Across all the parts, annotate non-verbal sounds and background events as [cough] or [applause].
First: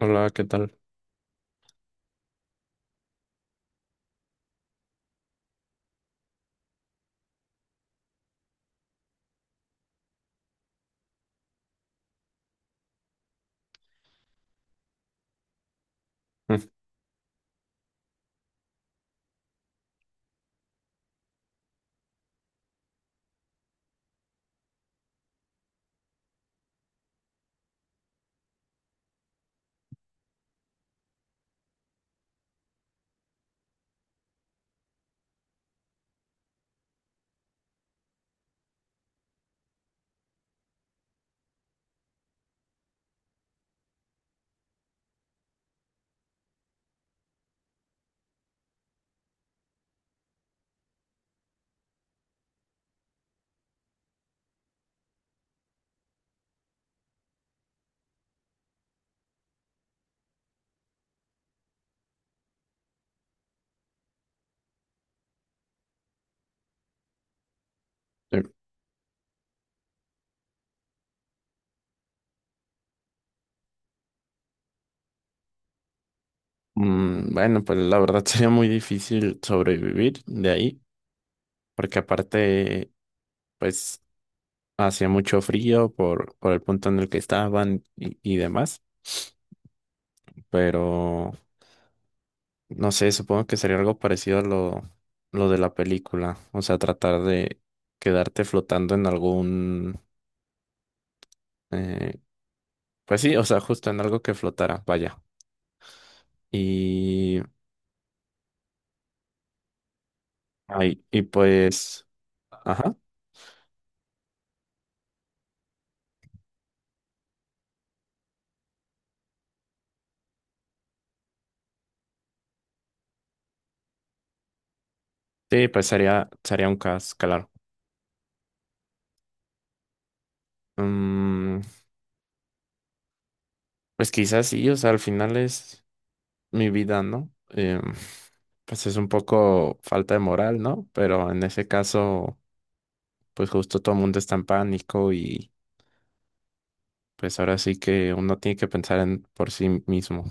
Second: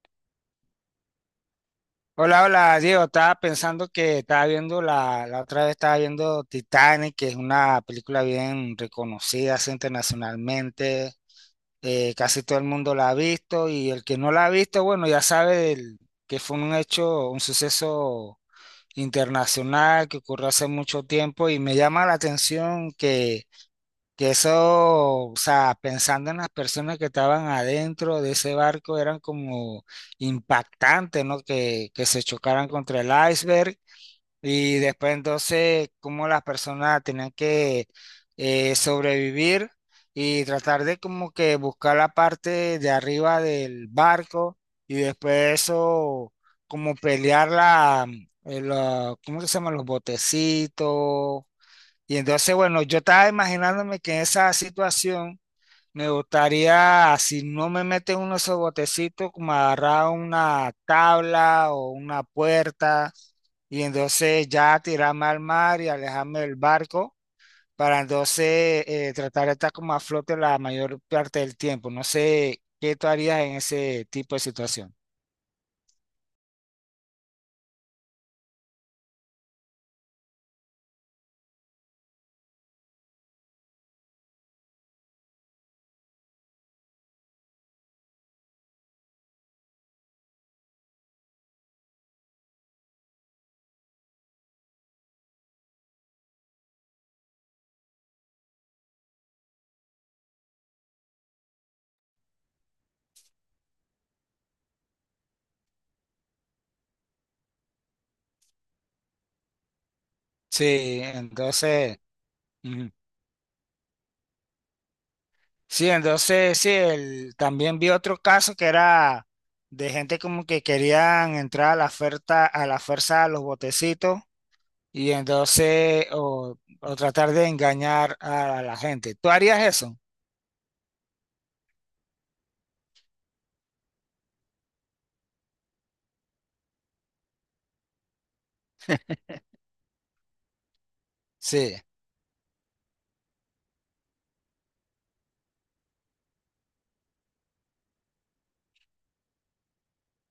Hola, ¿qué tal? Hola, hola, Diego. Estaba pensando que estaba viendo la otra vez, estaba viendo Titanic, que es una película bien reconocida así internacionalmente. Casi todo el mundo la ha visto y el que no la ha visto, bueno, ya sabe que fue Mm, un hecho, un suceso internacional que ocurrió hace mucho tiempo. Y me llama la atención que eso, o sea, pensando en las personas que estaban adentro de ese barco, eran como impactantes, ¿no? Que se chocaran contra el iceberg y después entonces cómo las personas tenían que sobrevivir y tratar de como que buscar la parte de arriba del barco. Y después eso, como pelear ¿cómo que se llama? Los botecitos. Y entonces, bueno, yo estaba imaginándome que en esa situación me gustaría, si no me meten uno de esos botecitos, como agarrar una tabla o una puerta, y entonces ya tirarme al mar y alejarme del barco para eh, entonces tratar de estar como a flote la mayor parte del tiempo. No sé qué tú harías en ese tipo de situación. Bueno, pues la verdad [laughs] sería muy difícil sobrevivir de ahí, porque aparte, pues hacía mucho frío por el punto en el que estaban y demás, pero no sé, supongo que sería algo parecido a lo de la película, o sea, tratar de quedarte flotando en eh, pues sí, o sea, justo en algo que flotara, vaya. Y, Sí, ay, y entonces. pues, ajá, Sí, entonces sí, también vi otro caso que era de gente como que querían entrar a la oferta, a la fuerza a los botecitos, y sí, pues entonces o, sería un o caos, tratar de claro. engañar a la gente. ¿Tú harías eso? Mm, pues quizás sí, o sea, al final es mi vida, ¿no? Em, pues es un poco falta de moral, ¿no? Pero en ese Sí. caso, pues justo todo el mundo está en pánico y pues ahora sí que uno tiene que pensar en por sí mismo.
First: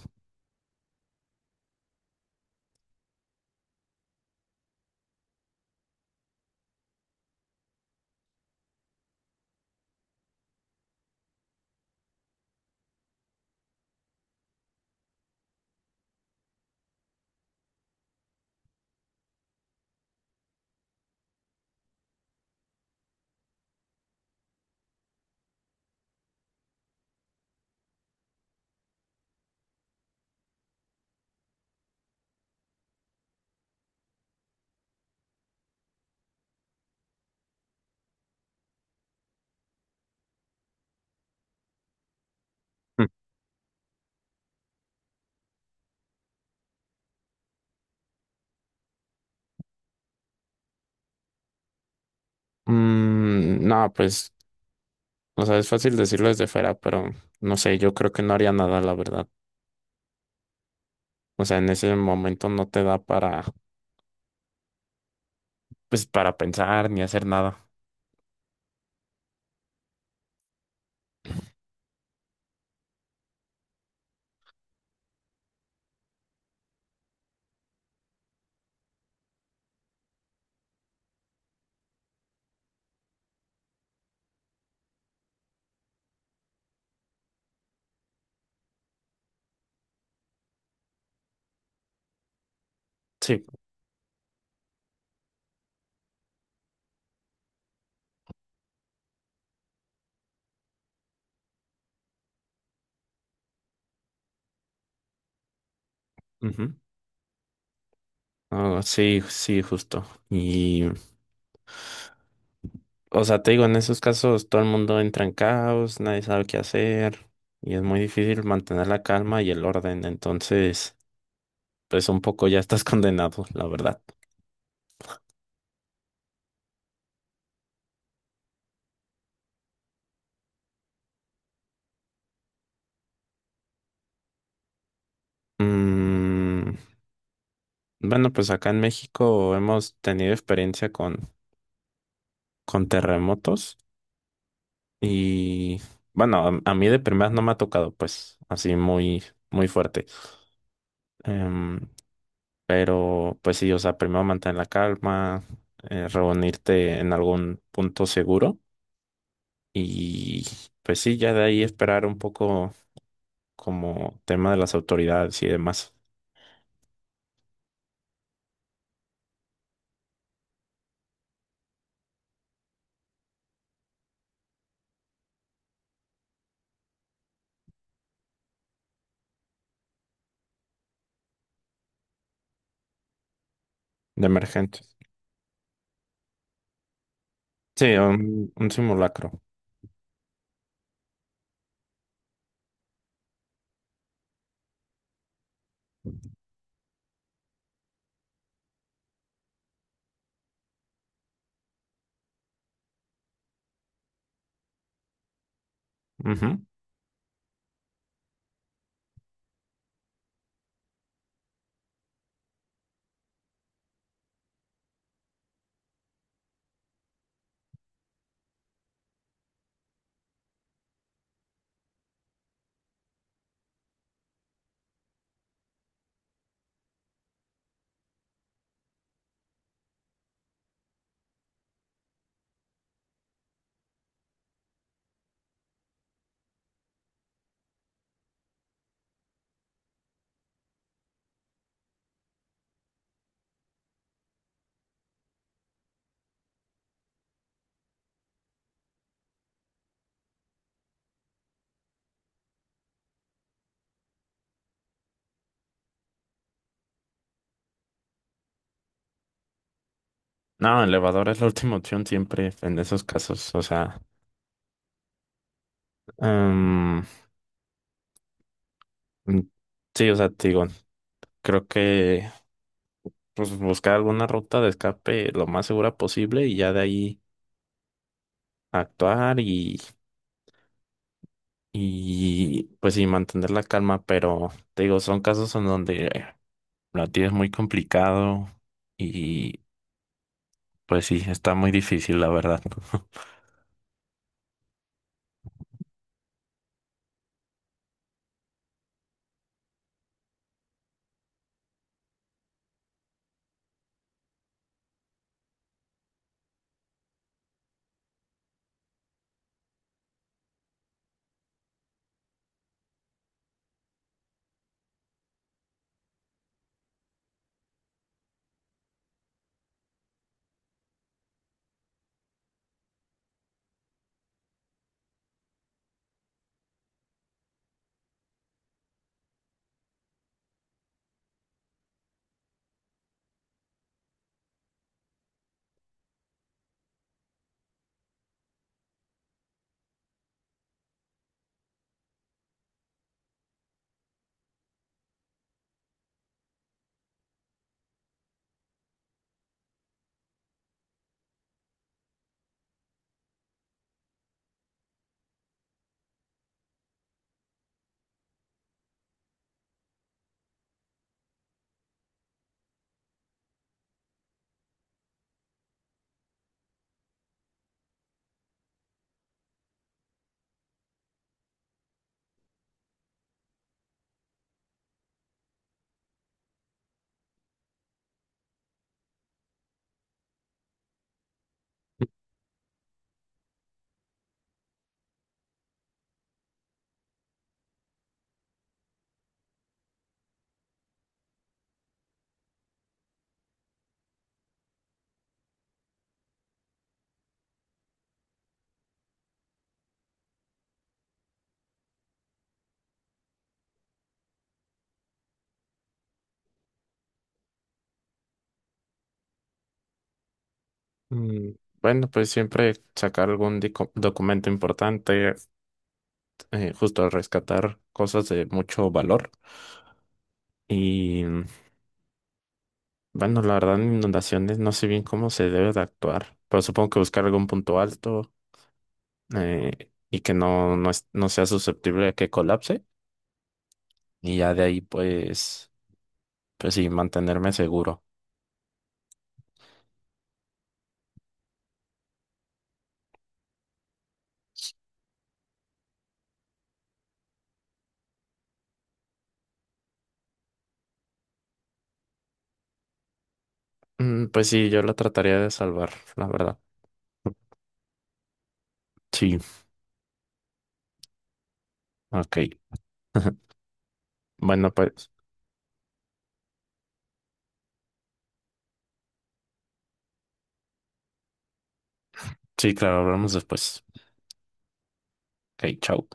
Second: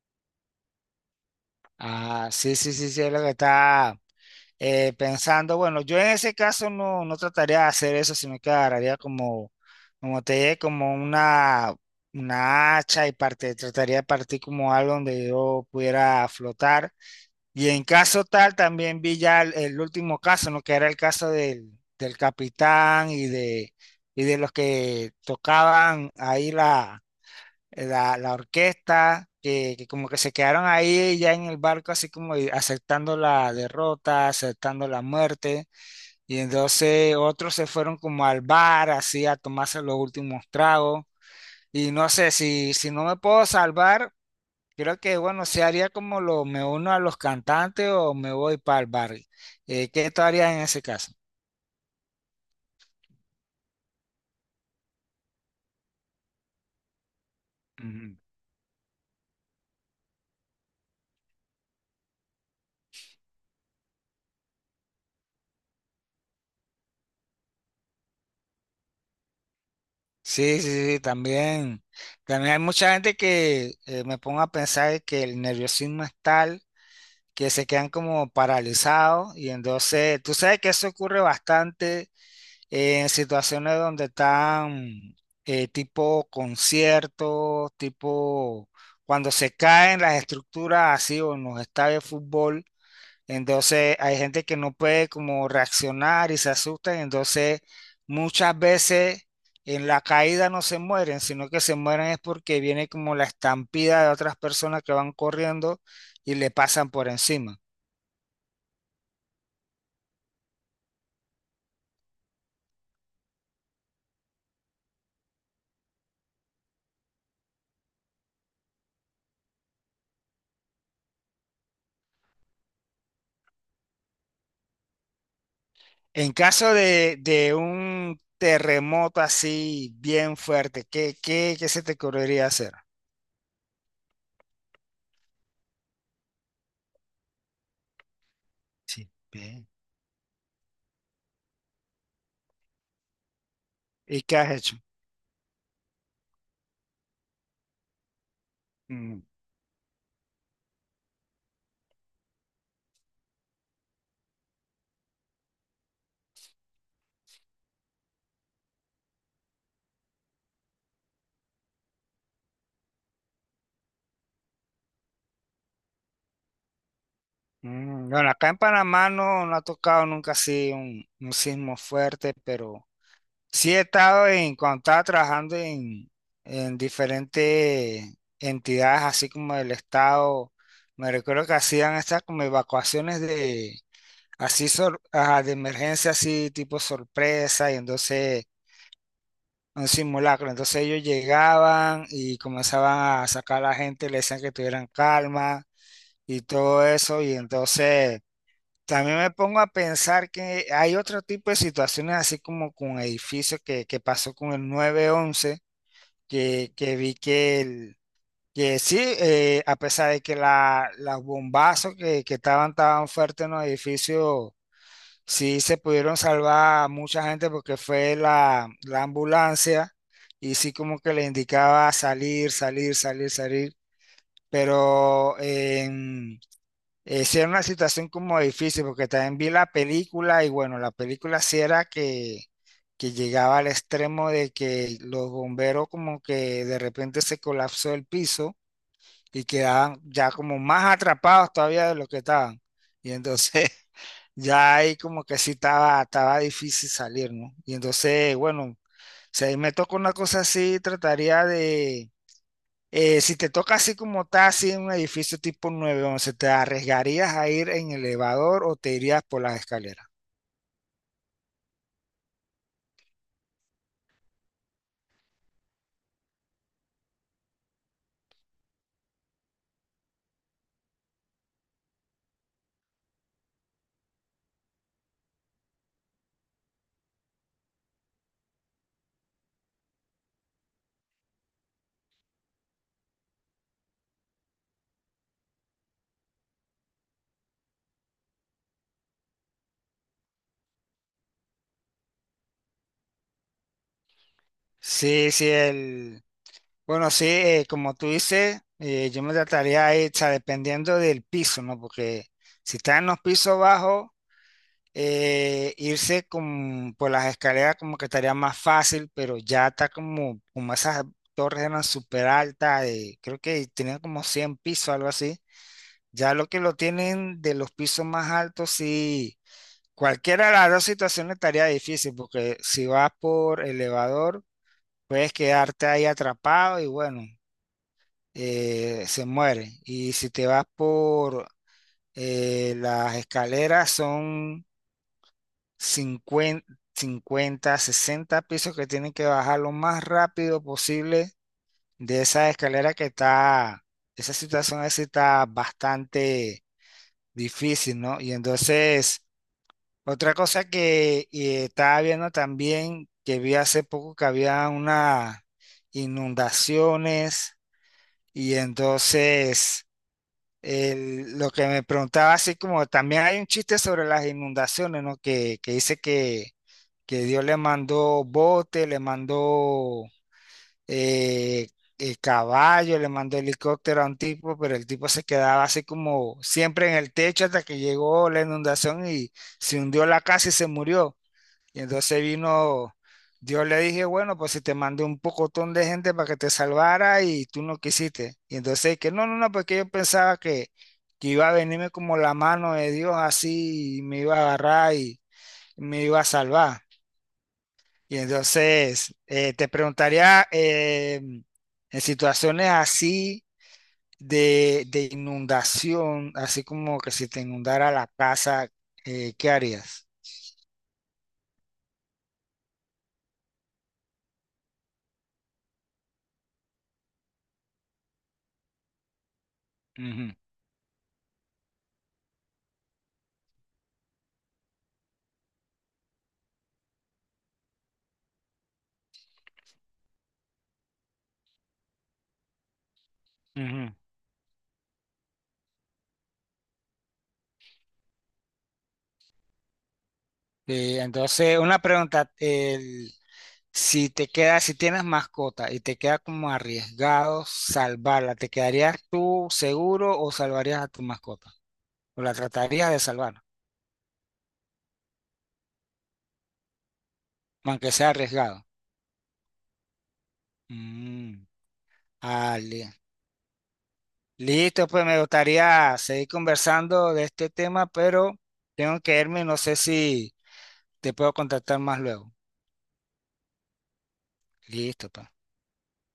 Ah, sí, sí, sí, sí, es lo que está pensando. Bueno, yo en ese caso no, no trataría de hacer eso, sino que agarraría como, como te dije, como una hacha, y parte, trataría de partir como algo donde yo pudiera flotar. Y en caso tal, también vi ya el último caso, ¿no? Que era el caso del capitán y de los que tocaban ahí la orquesta, que como que se quedaron ahí ya en el barco, así como y aceptando la derrota, aceptando la muerte. Y entonces otros se fueron como al bar, así a tomarse los últimos tragos. Y no sé, si no Mm. me puedo salvar, creo que, bueno, se haría como lo me uno a los cantantes o me voy para el barrio. ¿Qué tú harías en ese caso? Mm, no, pues, o sea, es fácil decirlo desde fuera, pero no sé, yo creo Ujú. que no haría nada, la verdad. O sea, en ese momento no te da para, pues, para pensar ni hacer nada. Sí, sí, sí, también. También hay mucha gente que me pongo a pensar que el nerviosismo es tal que se quedan como paralizados. Y entonces, tú sabes que eso ocurre bastante en situaciones donde están tipo conciertos, tipo cuando se caen las estructuras así, o en los estadios de fútbol. Sí. Entonces hay gente que no puede como reaccionar y se asustan. Entonces muchas veces en la caída no se mueren, sino que se mueren es porque viene como la estampida de otras personas que van corriendo y le Ujú. pasan por encima. Ah, sí, sí, justo. Y O sea, te digo, en esos casos todo el mundo entra en caos, nadie sabe qué hacer y es muy difícil mantener la calma y el orden. Entonces, pues un poco ya estás [laughs] condenado, la verdad. En caso de un terremoto así bien fuerte, ¿qué se te ocurriría hacer? Mm, bueno, pues acá en Sí, México bien. hemos tenido experiencia con terremotos ¿Y qué has hecho? y bueno, a mí de primeras no me ha tocado, pues así Mm, muy fuerte. Em, pero pues sí, o sea, primero mantener la calma, reunirte en algún punto seguro y pues sí, ya de ahí esperar un poco como tema de las autoridades y demás, Bueno, acá en Panamá no, no ha tocado nunca así un sismo fuerte, pero. Sí he estado en, cuando estaba trabajando en diferentes entidades, así como el Estado, me recuerdo que hacían estas como evacuaciones de emergentes. Ajá, de emergencia, así tipo sorpresa, y Sí, entonces un simulacro. un simulacro. Entonces ellos llegaban y comenzaban a sacar a la gente, le decían que tuvieran calma y todo eso, y entonces. También me pongo a pensar que hay otro tipo de situaciones, así como con edificios que pasó con el 911, Ujú. que vi que sí, a pesar de que los bombazos que estaban tan fuertes en los edificios, sí se pudieron salvar a mucha gente, porque fue la ambulancia y sí como que le indicaba salir, salir, salir, salir. Pero, sí era una situación como difícil, porque también vi la película y bueno, la película sí era que llegaba al extremo de que los bomberos como que de repente se colapsó el piso y quedaban ya como más atrapados todavía de lo que estaban. Y entonces [laughs] ya ahí como que sí estaba difícil salir, ¿no? Y entonces, bueno, si ahí me toca una cosa así, trataría de. Si te toca así como está, así en un edificio tipo 911, ¿te arriesgarías a ir en elevador o te irías por las escaleras? No, elevador es la [laughs] última opción siempre en esos casos. O sea, em, mm, sí, o sea, te digo, creo que pues buscar alguna ruta de escape lo más segura posible y ya de ahí actuar y, y pues sí, mantener la calma. Pero te digo, son casos en donde lo tienes muy complicado y pues sí, está muy difícil, la verdad. [laughs] Sí, sí, bueno, sí, como tú dices, yo me trataría de ir, o sea, dependiendo del piso, ¿no? Porque si está en los pisos bajos, irse con, por las escaleras como que estaría más fácil. Pero ya está como, esas torres eran súper altas, creo que tenían como 100 pisos, algo así. Ya lo que lo tienen de los pisos más altos, sí. Cualquiera de las dos situaciones estaría difícil, porque si vas por elevador, puedes quedarte ahí atrapado y bueno, se muere. Y si te vas por las escaleras, son 50, 50, 60 pisos que tienen que bajar lo más rápido posible de esa escalera que está, esa situación así está bastante difícil, ¿no? Y entonces. Otra cosa que estaba viendo también, que vi hace poco que había unas inundaciones, y entonces lo que me preguntaba, así como también hay un chiste sobre las inundaciones, ¿no? Que dice que Dios le mandó bote, le mandó eh, caballo, le mandó helicóptero a un tipo, pero el tipo se quedaba así como siempre en el techo hasta que llegó la inundación y se hundió la casa y se murió. Y entonces vino, Dios le dije, bueno, pues si te mandé un pocotón de gente para que te salvara y tú no quisiste. Y entonces que no, no, no, porque yo pensaba que iba a venirme como la mano de Dios así y me iba a agarrar y me iba a salvar. Y entonces te preguntaría, en situaciones así de inundación, así como que si te inundara la casa, ¿qué harías? Mm, bueno, pues siempre sacar algún documento importante, justo rescatar cosas de mucho valor. Ujú, Y mm, bueno, la verdad, en inundaciones no sé bien cómo se debe de actuar, pero supongo que buscar algún punto alto, y que no sea susceptible a que colapse. ujú. Y ya de ahí, pues, pues sí, mantenerme seguro. Sí, entonces, una pregunta, si te queda, si tienes mascota y te queda como arriesgado salvarla, ¿te quedarías tú seguro o salvarías a tu mascota? ¿O la tratarías de salvar, Mm, pues sí, yo la trataría de salvar, la verdad. aunque sea arriesgado? Sí. Mm, Ok. ah, [laughs] Bueno, listo, pues pues me gustaría seguir conversando de este tema, pero tengo que irme. No sé si te puedo contactar más luego. sí, claro, hablamos después. Listo, pues. Ok, chao.